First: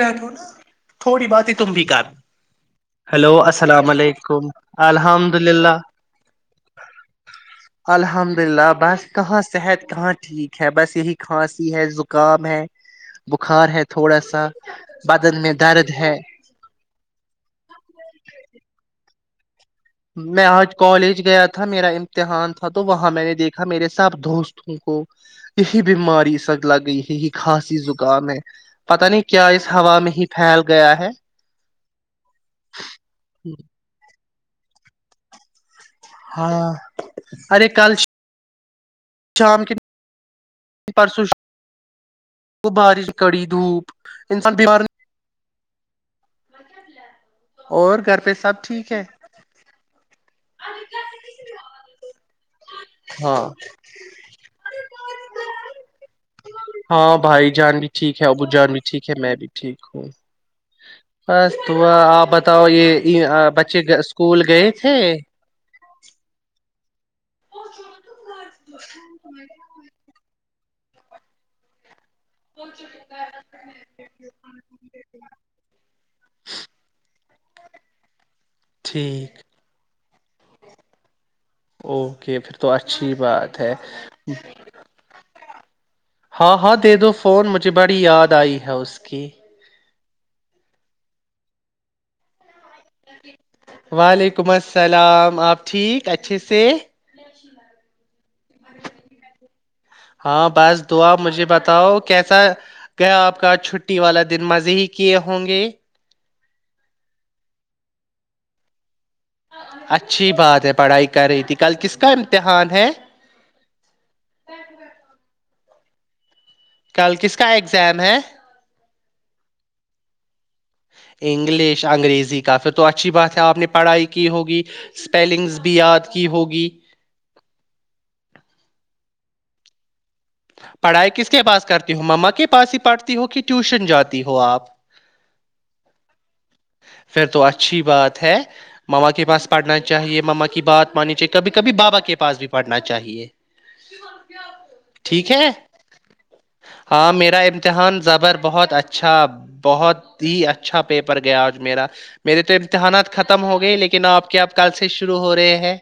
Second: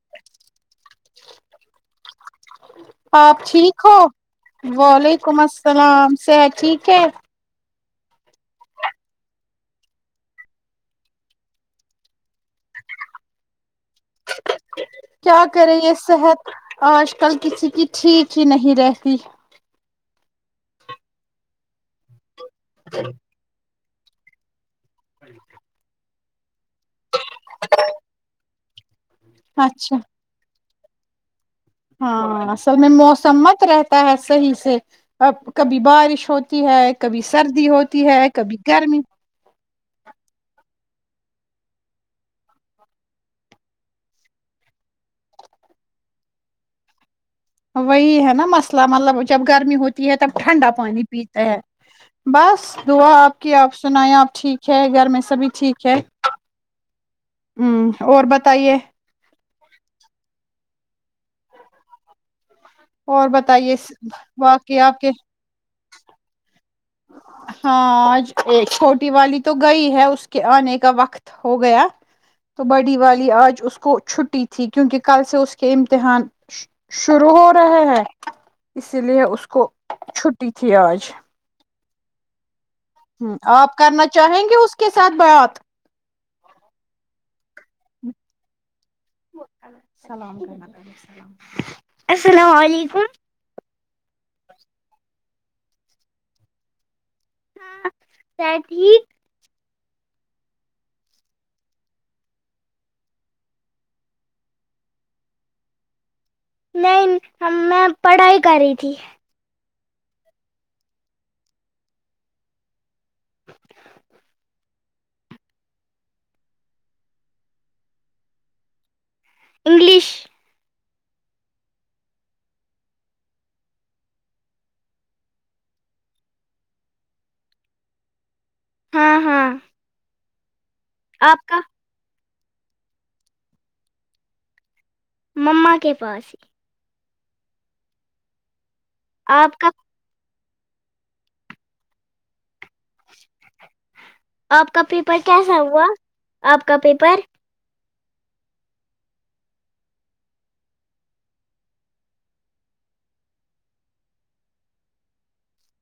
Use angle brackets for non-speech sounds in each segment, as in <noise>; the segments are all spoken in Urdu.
رہ نا تھوڑی بات ہی تم بھی ک آپ ٹھیک ہو الحمد وعلیکم للہ السلام سحت ٹھیک ہے الحمد للہ بس کہاں صحت کہاں ٹھیک ہے بس یہی کھانسی ہے زکام ہے بخار ہے تھوڑا سا بدن کیا میں کرے درد یہ ہے صحت آج کل کسی کی ٹھیک ہی نہیں رہتی میں آج کالج گیا تھا میرا احان تھا تو وہاں میں نےیکھا میرے سب دوست کو یہی بیماری سک لگ گئی ہے ہی خھاسی زکام ہے پتا نہیں کیا اس اچھا ہوا میں ہی پھیل گیا ہے ہاں اصل میں موسم مست رہتا ہے صحیح سے ا ب کبھی بھی بارش ہوتی ہاں ہے کبھی سردی ارے کل ہوتی ہے کبھی گرمی شام کے پرسوں سے وہ بارش کڑی دھوپ انسان بیمار جی وہی ہے نا مسئلہ مطلب جب گرمی ہوتی ہے تب ٹھنڈا پانی پیتا ہے بس دعا ہاں آپ کی آپ سنیں آپ ٹھیک ہے گھر میں سبھی ٹھیک ہے ہاں بھائی جان بھی ہ ٹھیک اور ہے ابو جان بتائیے بھی ٹھیک ہے میں بھی ٹھیک ہوں بس تو آپ ب بتاؤ اور یہ بتائیے بچے اسکول گئے باقی تھے ہاںج ایک چھوٹی والی تو گئی ہے اس کہ آنے کا وقت ہو گیا تو بڈی والی آج اس کو چھٹی تھی کیونکہ کل سے اس کے امتحان شروع ہو ہ ہاں ہ <inaudible> اسی لیے ٹھیک اس کو چھٹی تھی آج اوکے پھر تو اچھی ہ بات ہے آپ کرنا چاہیں گے اس کے ساتھ بڑات ہاں ہاں دے دو فون مجھے بڑی یاد آئی ہے اس کی الل السلام علیکم وعلیکم السلام آپ ٹھیک اچھے سے کیا ٹھیک ہاں بس دعا مجھے بتاؤ کیسا گیا آپ کا چھٹی والا دن مزے ہی کیے ہوں گے نہیں میں پڑھائی کر رہی تھی اچھی بات ہے پڑھائی کر رہی تھی کل کس کا امتحان ہے <inaudible> کل کس کا اگزام ہے انگلیش انگلش انگریزی کافھر تو اچھی بات ہے آپ نے پڑھائی کی ہوگی اسپیلنگز بھی یاد کی ہوگی ہاں ہاں پڑھائی کس کے آپ کا پاس کرتی ہوں ما کی پاس ہی پڑتی ہو کہ ٹیوشن جاتی ہو آپ مما کے پاس ہی پھر تو اچھی بات ہے مما کے پاس آپ کا پڑھنا چاہیے مما کی بات مانی چاہے کبھی کبھیابا کے پس بھی پڑھنا چاہیے آپ کا پیپر ٹھیک ہے کیسا ہوا آپ کا ہاں پیپر میرا امتحان زبر بہت اچھا بہت ہی اچھا پیپر گیا میرا میرے تو امتحانات ختم ہو گئے لیکن آپ کیا آپ کل سے شروع ہو رہے ہیں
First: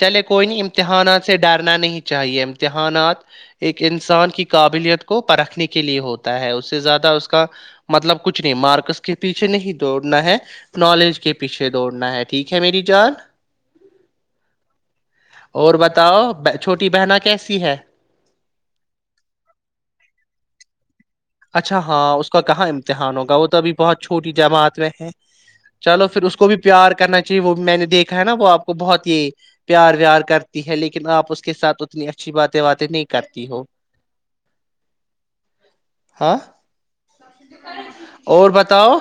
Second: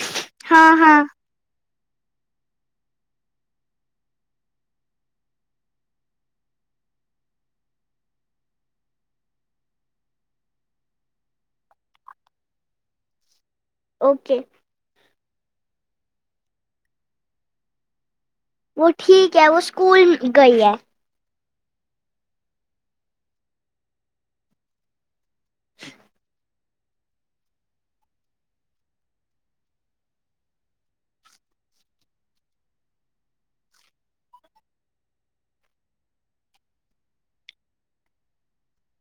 چلے کوئی نہیں ہاں ہاں امتحانات سے ڈال نہیں چاہیے امتحانات ایک انسان کی قابلیت کو پرکھنے کے لیے ہوتا ہے اس سے زیادہ اس کا مطلب کچھ نہیں مارکس کے پیچھے نہیں دوڑنا ہے نالج کے پیچھے دوڑنا ہے ٹھیک ہے میری جان اوکے اور بتاؤ چھوٹی بہن کیسی ہے وہ ٹھیک ہے وہ اسکول گئی ہے اچھا ہاں اس کا کہاں امتحان ہوگا وہ تو ابھی بہت چھوٹی جماعت میں ہے چلو پھر اس کو بھی پیار کرنا چاہیے وہ میں نے دیکھا ہے نا وہ آپ کو بہت ہی پیار ویار کرتی ہے لیکن آپ اس کے ساتھ اتنی اچھی باتیں باتیں نہیں کرتی ہو ہاں اور بتاؤ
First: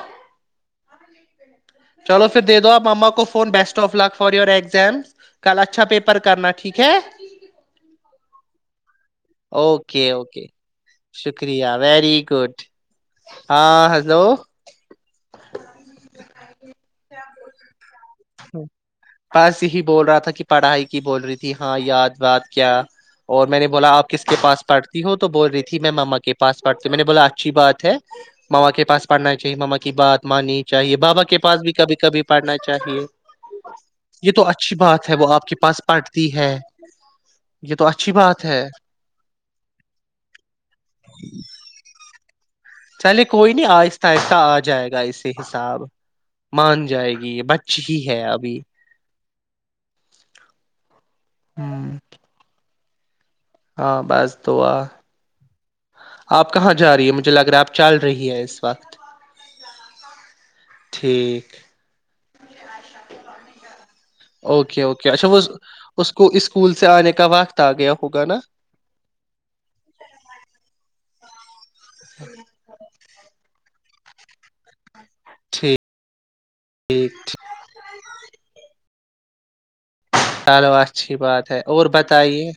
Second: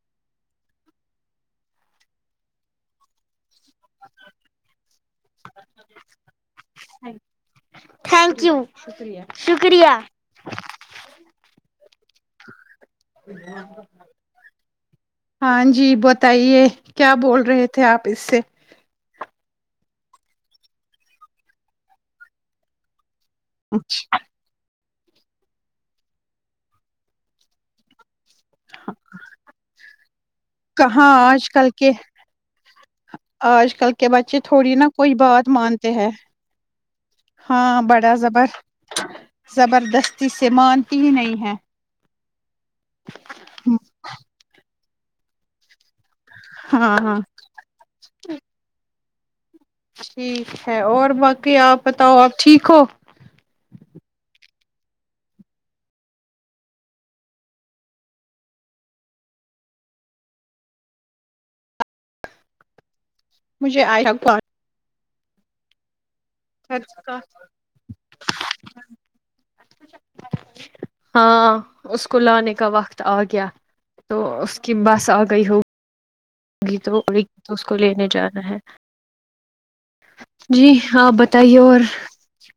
چلو پھر دے دو آپ ما کو phone best <inaudible> of luck for your exam کل اچھا پیپر کرنا ٹھیک ہے تھینک یو شکریہ اوکے اوکے شکریہ ویری گڈ ہاں ہلو ہاں جی بتائیے کیا بول رہے تھے آپ اس سے ہ بس یہی بول رہا تھا کہ پڑھائی کی بول رہی تھی ہاں یاد بات کیا اور میں نے بولا آپ کس کے پاس پڑ ت ہوں تو بول رہی تھی میں ماما کے پاس پڑھتی ہ میں نے بولا اچھی بات ہے ماما کے پاس پڑھنا چاہیے ماما کی بات مانی چاہیے کہاں بابا کے آج پاس کل بھی کبھی کبھی پڑھنا چاہیے آج کل کے یہ بچے تو تھوڑی اچھی نہا کوئی ہے وہ آپ بات کے پاس مانتے ہیں پڑھتی ہے یہ ہاں تو اچھی بڑا بات زبر ہے زبردستی سے مانتی ہی نہیں ہے چلے کوئی نہیں آہستہ آہستہ آ جائے گا گ اسی حساب مان ہاں جائے ہاں گی یہ بچ ہی ہے ابھی ٹھیک ہے اور باقی آپ ہوں بتاؤ آپ ٹھیک ہو ہاں بس دا آپ کہاں جا رہی مجھے لگ رہا ہے آپ چل رہی ہے اس وقت ٹھیک مجھے آئی اچھاوز اس کو اسکول سے آنے کا وقت آ گیا ہوگا نا ہاں اس کو لانے کا وقت آ گیا تو اس کی بس س گئی ہو ٹھیک گیتوں ٹھیک، اوری گیت اس کو لینے جانا ہے جی چلو آپ اچھی بات بتائیے ہے اور بتائیے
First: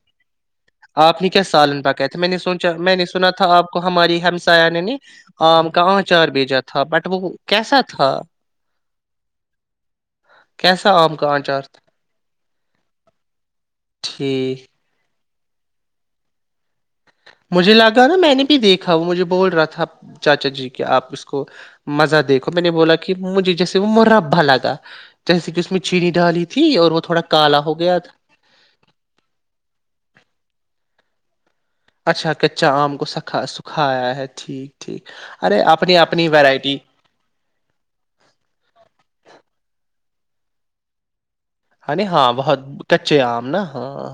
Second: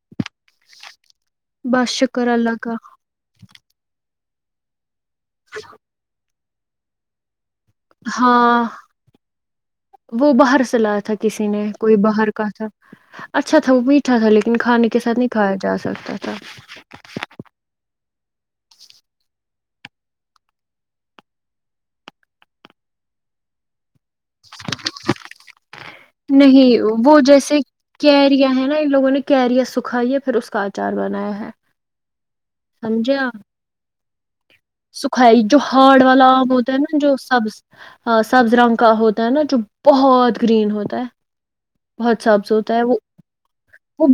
آپ نے کیا سالن پ بس کہ تھا شکر میں نے اللہ سوچا کا میں نے سنا تھا آپ کو ہماری ہم ساانینی آم کا آچار بھیج جاتا تھ بٹ وہ کیسا تھا ہاں وہ باہر سے کیسا لایا تھا آم کا کسی آچار نے تھا کوئی باہر کا تھا اچھا تھا وہ میٹھا تھا لیکن ٹھیک کان کے سات نہیں اھایا جا سکتا تھا مجھے لگا نا میں نے دیکھا وہ مجھے بول رہا تھا چاچا جی کہ آپ اس کو مزہ دیکھو میں نے بولا کہ مجھے جیسے وہ م ربااگا جیسے کہ اس میں چینی ڈالی تھی نہیں اور وہ تھوڑا جیسے کالا ہو گیا کیریاں ہے نا ان لوگوں نے کیریا سکھائییا پھر اس کا اچار بنایا ہے اچھا کچا آم کو سکھا سکھایا ہے ٹھیک ٹھیک سکھ جو ارے اپنی ہارڈ والا اپنی آام ہوتا ویرائٹی ہے نا جو سبز سبز رنگ کا ہوتا ہے نا جو بہت گرین ہوتا ہے ہاں سبز بہت ہوتا ہے وہ کچے آم نا ہاں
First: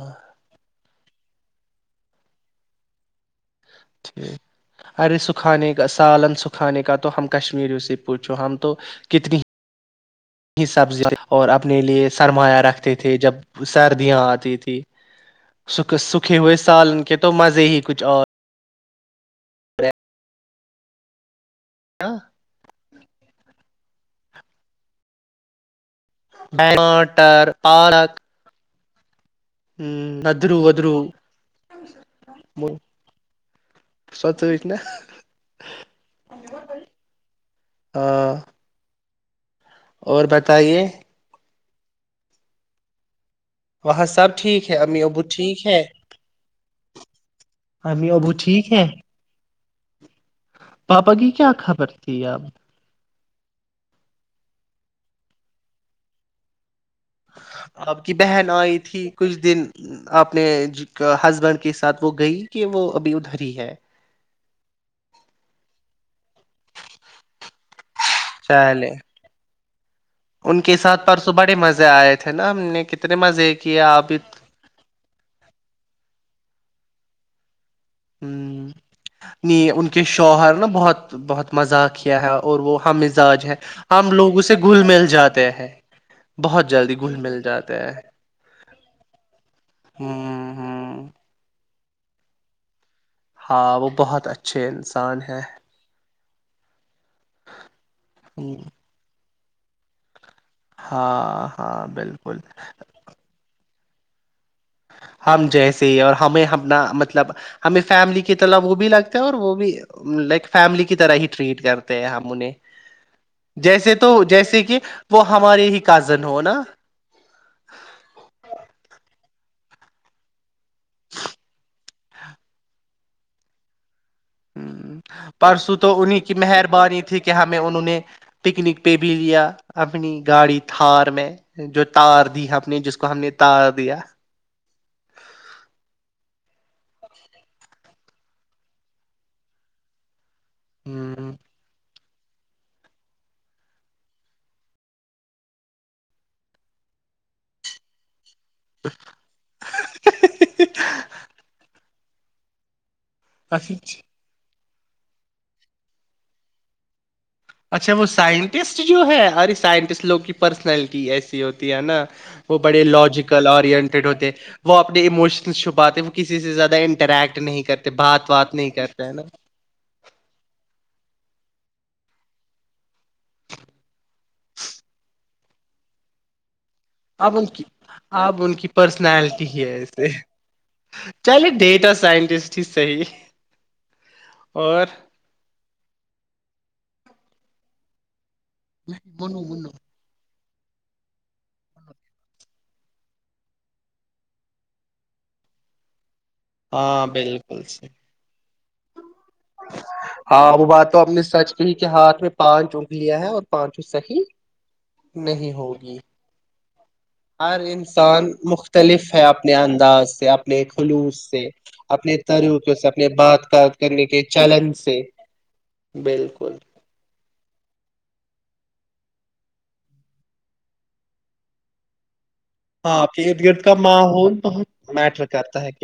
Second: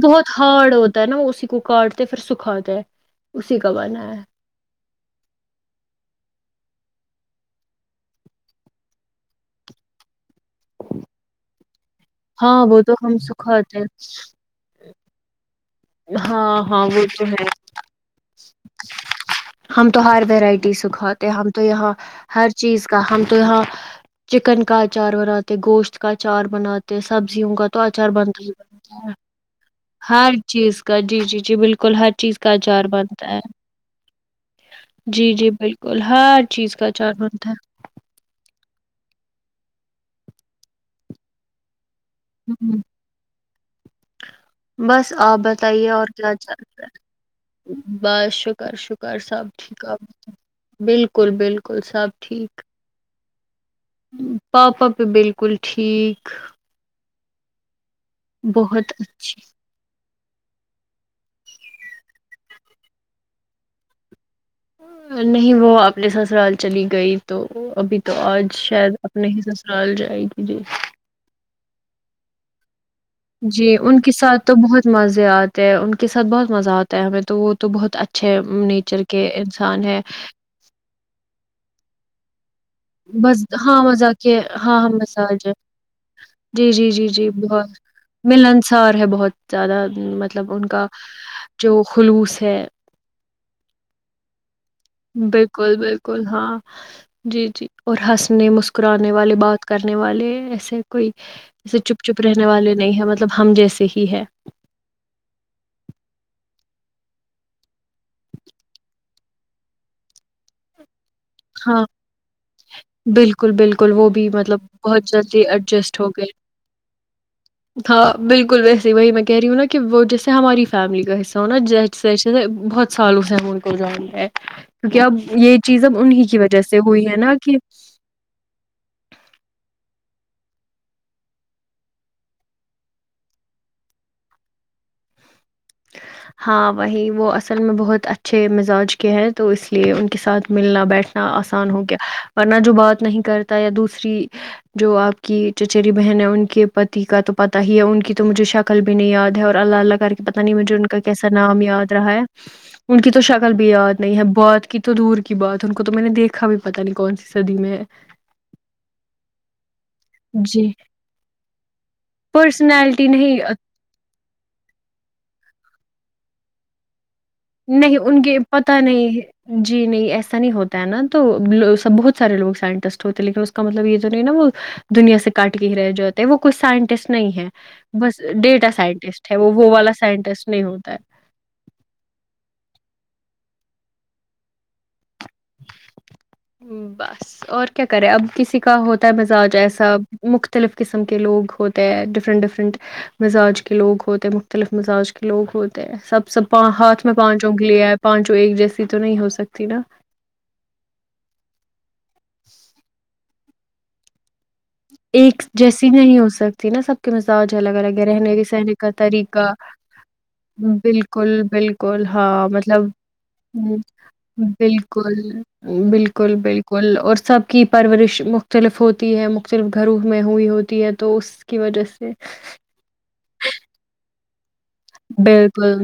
تا ہے نا اسی کو کاٹتے پھر سکھا د ہے اسی کا بنا ہے ٹھیک ارے سکھانے کا سالن سکھانے کا تو ہم کشمیریوں سے پوچھو ہم تو کتنی سبزیاں اور اب اپنے لیے سرمایہ ہاں وہ تو رکھتے تھے ہم جب سکھاتے ہیں، سردیاں آتی تھی سکھ سکھے ہوئے ہاں ہاں سالن وہ کے تو ہے مزے ہی کچھ اور <inaudible> ہم تو ہر وورائٹی ا سکھ ہے ہم تو یہاں نا، ہر چیز کا ہم تو یہاں چکن کا اچار بناتے گوشت کا اچار بناتے ٹماٹر سبزیوں کا تو اچار بنتا ہی ہاں ہوں اد چیز کا جی جی جی بالکل ہر چیز کا اچار بنتا ہے سچ نا جی جی بالکل ہر چیز کا اچار بنتا ہے ہاں اور بتائیے ہوں وہاں سب ٹھیک ہے امی بس ابو آپ ٹھیک ہے بتائیے اور کیا چلتا ہے امی ابو بس ٹھیک شکر ہے شکر سب ٹھیک آپت پاپا کی بالکل کیا بالکل خبر سب تھی اب ٹھیک پاپا بھی بالکل ٹھیک آپ کی بہن آئی بہت تھی کچھ اچھی دن اپنے ج ہسبینڈ کے ساتھ وہ گئی کہ وہ ابھی ادھر ہی ہے نہیں وہ آنے سسرال چلی گئی تو ابھی تو آج چلے شاید اپنے حساب سے ال جائے <inaudible> ان کے ساتھ پرسوں بڑے مز آئے تھے نا ہم نے کنے <unintelligible> جی ان کے ساتھ تو بہت مزے آتے ہیں ان کے ساتھ بہت مزہ آتا ہے ہمیں تو وہ <unintelligible> ہ اچھے نیچر کے نہیں انسان ان ہے کے شوہر نا بہت بہت مذاق ہی کیا ہےا <unintelligible> بس ہاں مذاق سے ہاں گھل ہم مل مزا ج جاتے ہیں جی بہت جی جلدی جی گھل جی مل بہت جاتے ہیں ملنسار ہے بہت زیادہ ہ مطلب ان کا ہ جو خلوص ہے <unintelligible> ہاں وہ بہت اچھا <unintelligible> بالکل بالکل ہاں جی جی اور ہنسنے مسکرانے والی بات کرنے والے <unintelligible> ایسے کوئی ہاں ایسے ہاں چپ چپ بالکل رہنے والے نہیں ہے مطلب ہم جیسے ہی ہے ہم جیسے ہی اور ہمیں اپنا مطلب ہمیں فیملی کی طرح وہ بھی لگتا ہے اور وہ بھی لائک فیملی کی طرح ہی ٹریٹ ہاں کرتے ہیں ہم انہیں بالکل بالکل جیسے وہ تو بھی مطلب جیسے کہ بہت وہ جلدی ہمارے ہی ایڈجسٹ ہو کازن گئے نا ہاں بالکل ویسے وہی میں کہہ رہی ہوں نا کہ وہ جیسے ہماری فیملی کا حصہ ہونا جیسے جیسے بہت سالوں سے ہم ان کو جانیں گے کیونکہ اب یہ پرسوں چیز اب تو ان انہیں مہربانی تھی کہ ہمیں انہوں نے پکنک پہ بھی لیا اپنی گاڑی تھار میں جو تار دی ہم نے جس کو ہم نے تار دیا ہاں وہی وہ اصل میں بہت اچھے مزاج کے ہیں تو اس لیے ان کے ساتھ ملنا بیٹھنا ہوں آسان ہو گ ورنہ جو بات نہیں کرتا یا دوسری جو آپ کی چچیری بہن ہے ان کے پتی کا تو پتا ہی ہے ان کی تو مجھے شکل بھی نہیں یا ہے اور اللہ اللہ کر کے ب جو ان کا کیسا نام اتر ہے ان کی تو شکل بھی یاد اچھا نہیں ہے بہت کی تو دور کی بات ان کو تو میں نے دیکھا بھی پتا نہیں کون سی صدی میں ہے اچھا وہ سائنٹسٹ جو ہے ار سائنٹسٹ لوگوں کی جی پرسنالٹی ایسی ہوتی ہے نا وہ بڑے پرسنالٹی نہیں لاجیکل اورنٹیڈ ہوتے ہیں وہ اپنے اموشن شبات ہے وہ کسی سے زیادہ انٹریکٹ کرتے نہیں ان بات کے بات پت کرتے ہے نہیں نا جی نہیں ایسا نہیں ہوتا ہے نا تو بہت سارے لگ سائنٹسٹ ہوتے لیکن اس کا مطلب یہ تو نہیں نا وہ دنیا سے کاٹ کے ہی رہ جاتے ہیں وہ کوئی سائن سٹ نہیں اب ان ہے کی بس اب ان کی ڈیٹا سائنٹسٹ ہے پرسنالٹی وہ ہی وہ والا ایسے سائنٹسٹ نہیں ہوتا ہے ایز صحی اور بس اور کیا کریں اب <inaudible> کسی کا ہوتا ہے منو مزاج منو ایسا مختلف قسم کے لوگ ہوتے ہیں ڈفرنٹ ڈفرنٹ مزاج کے لوگ ہوتے ہیں مختلف مزاج کے لوگ ہوتے ہیں سب سب ہاتھ ہاں میں پانچوں بالکل کے لے آئے صحیح پانچوں ایک جیسے تو نہیں ہو سکتی نا ہاں وہ بات تو اپ نے سچ کی کے ہاتھ میں پانچ چونک لیا ہے اور پانچو صیح ایک جیسی نہیں ہو سکتی تین سب <inaudible> کے مزاج ہر الگ الگ ہے انسان رہنے کے سہنے کا مختلف ہے طریقہ اپنے انداز سے اپنے خلوص بالکل سے بالکل اپنے ہاں طریقوں مطلب سے اپنے بات ہ بات کرنے کے چلن سے بالکل بالکل بالکل اور سب کی پرورش مختلف ہوتی ہے صرف گھروں میں ہوئی ہوتی ہے تو اس کی وجہ سے ہاں کت گٹ کا ماحول ب بالکل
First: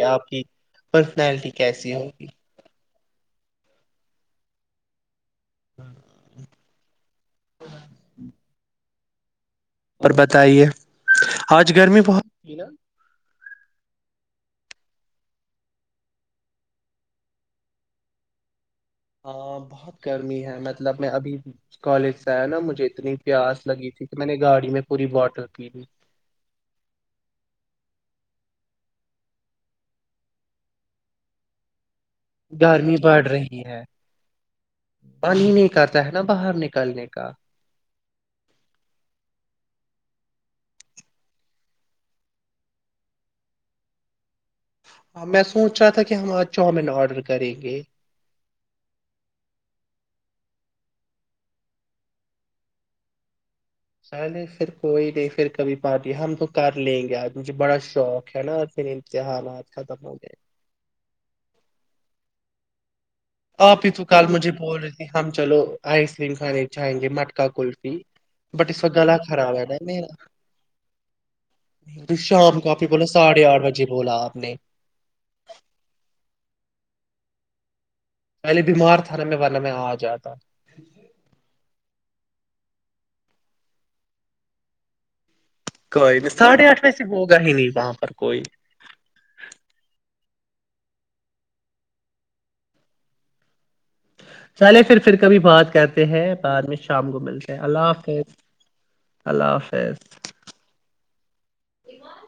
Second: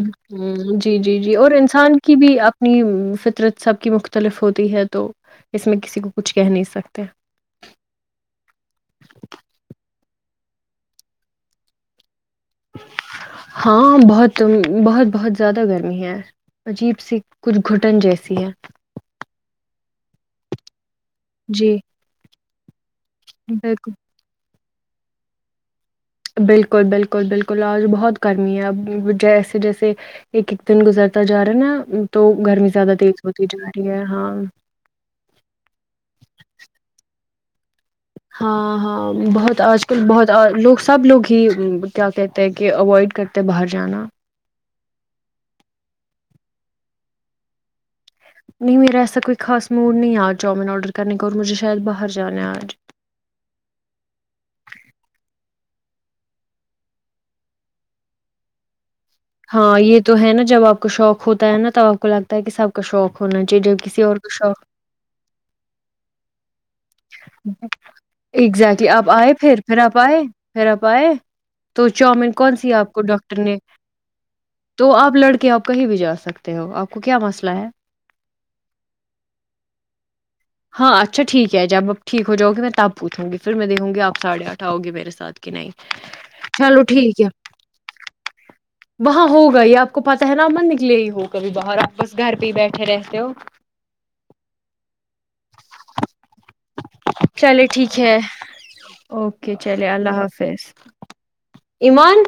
جی جی جی پرسنالٹی اور کیسی انسان کی ہوگی بھی اپنی فطرت سب کی مختلف ہوتی ہے تو اس میں کسی کو کچھ کہہ نہیں سکتے اور بتائیے آج گرمی بہت این <inaudible> ہاں بہت بہت بہت زیادہ گرمی ہے عجیب سی کچھ گھٹن جیسی ہے ہاں بہت گرمی ہے میں مطلب میں ابھی جی کالج سے آیا نا مجھے اتنی پیاس لگی بالکل تھی کہ میں نے گاڑی میں پوری باٹل پی لیی بالکل بالکل بالکل آج بہت گرمی ہے اب جیسے جیسے ایک ایک دن گزرتا جا رہا ہے نا تو زیادہ گرمی تیز بڑھ ہوتی جا رہی ہے ہاں پانی نہیں کرتا ہے نا باہر نکلنے کا ہاں ہاں بہت آج کل بہت لوگ سب لوگ ہی کیا کہتے ہیں کہ اوائڈ کرتے ہیں باہر جانا میں سوچ رہا تھا کہ ہم آج چاؤمن آرڈر کریں گے نہیں میرا ایسا کوئی خاص موڈ نہیں ہے آج چؤمن آرڈر کرنے کو اور مجھے شاید باہر جانا ہے آج چلے پھر کوئی نہیں پھر کبھی پارٹی ہم تو کر لیں گے آ مجھے بڑا شوق ہے نا پھر امتحانات ہاں یہ ختم ہو تو ہے گئے نا جب آپ کو شوق ہوتا ہے نا توب آپ کو لگتا ہے کہ سب کا شوق ہونا چاہیے جب آپ ہی کسی تو اور کل کا مجھے شوق بول رہی تھی ہم چلو آئس کریم کھانے جائیں گے مٹکا کلفی بٹ اس ایگزیکٹلی وق آپ گلا آئے خراب پھر ہے پھر آپ ن آئے پھر آپ آئے تو ما چاؤمین کون شام کو سی آپ ہی بلا ڈاکٹر ساڑھے نے آٹھ بجے بول تو آپ لڑک آپ کہیں بھی جا سکتے ہو آپ کو کیا مسئلہ ہے پہلے بیمار تھا نم ورنہمہ آ جاتا ہاں اچھا ٹھیک ہے جب آپ ٹھیک ہو جؤ گی میں تب پوھوں گی پھر دھوں گیپاھے آٹ آؤے میرے ساتھ کہ نہیں کوئی نہیں ساڑھے آٹھ چلو بج سے ٹھیک ہوگا ہی نہیں وہاں پر کوئی ہاں ہوگا ہی آپ کو پتا ہے نا مند نکلے ہی ہو کبھی باہر آپ بس گھر پہ ہی بیٹھے رہتے ہو چلے پھر پھر کبھی بات کرتے ہیں بعد میں شام کو ملتے چلے اللہ ٹھیک ہے حافظ اللہ اوکے چلے اللہ حافظ حافظ ایمان